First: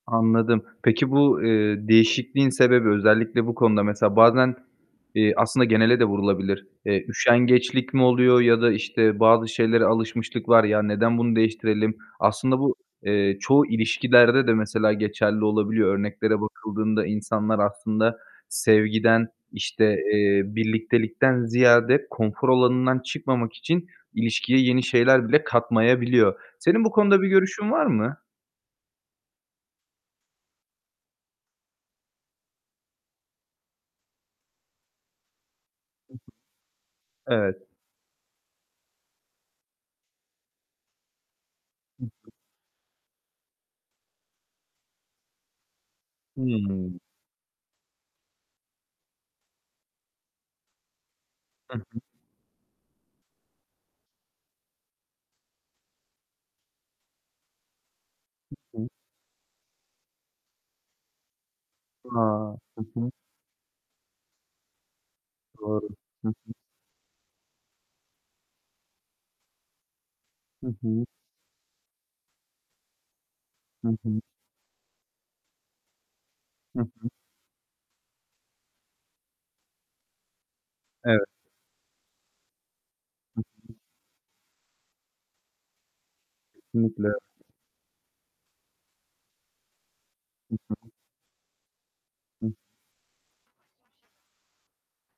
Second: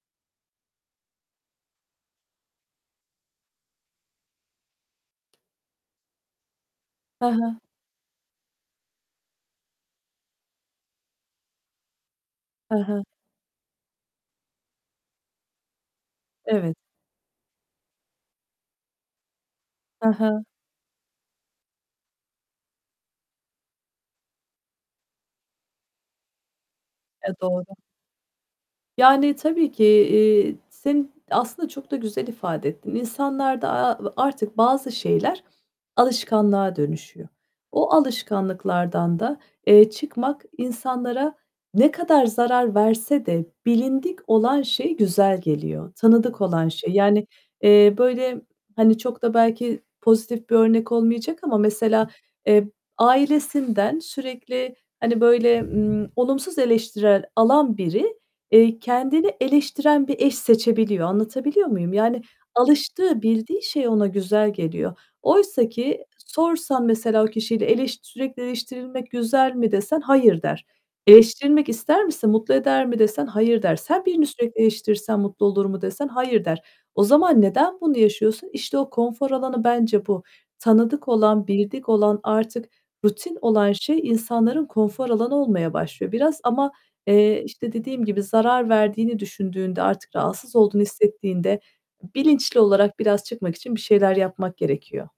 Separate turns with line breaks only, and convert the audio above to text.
Anladım. Peki, bu, eee, değişikliğin sebebi, özellikle bu konuda mesela bazen, eee, aslında genele de vurulabilir. Eee,
Hı hı.
üşengeçlik mi oluyor ya da, işte, bazı şeylere alışmışlık var. Ya, neden bunu değiştirelim? Aslında bu,
Hı hı.
eee, çoğu ilişkilerde de mesela geçerli olabiliyor. Örneklere
Evet.
bakıldığında insanlar aslında sevgiden, işte,
Hı hı.
eee, birliktelikten ziyade konfor alanından çıkmamak için ilişkiye yeni şeyler bile katmayabiliyor. Senin bu konuda bir
E,
görüşün
doğru.
var mı?
Yani, tabii ki. Eee, seni aslında çok da güzel ifade ettin. İnsanlarda, a a artık bazı şeyler
Hı hı.
alışkanlığa dönüşüyor.
Evet.
O alışkanlıklardan da, eee, çıkmak insanlara ne
Hı
kadar
hı.
zarar verse de bilindik olan şey güzel geliyor, tanıdık olan şey.
Hıı.
Yani, eee, böyle, hani, çok da belki pozitif bir örnek olmayacak ama
Hı hı.
mesela, eee, ailesinden sürekli, hani, böyle, ımm, olumsuz eleştirel alan biri,
Hı
eee,
hı.
kendini eleştiren bir eş seçebiliyor. Anlatabiliyor muyum?
A!
Yani
Hı hı.
alıştığı, bildiği şey ona güzel geliyor. Oysa
Doğru.
ki
Hı hı.
sorsan mesela o kişiyle eleş "Sürekli eleştirilmek güzel mi?" desen "Hayır." der.
Hı hı.
"Eleştirilmek ister misin, mutlu eder mi?" desen "Hayır" der.
Hı
Sen
hı.
birini sürekli eleştirirsen mutlu olur mu desen "Hayır" der.
Hı
O
hı.
zaman neden bunu yaşıyorsun? İşte o konfor alanı bence bu. Tanıdık
Evet.
olan, bildik olan, artık rutin
Hı
olan
hı.
şey insanların konfor alanı olmaya başlıyor. Biraz ama,
Kesinlikle.
eee, işte, dediğim gibi zarar verdiğini düşündüğünde, artık rahatsız
Hı
olduğunu
hı.
hissettiğinde
Hı.
bilinçli olarak biraz çıkmak için bir şeyler yapmak gerekiyor.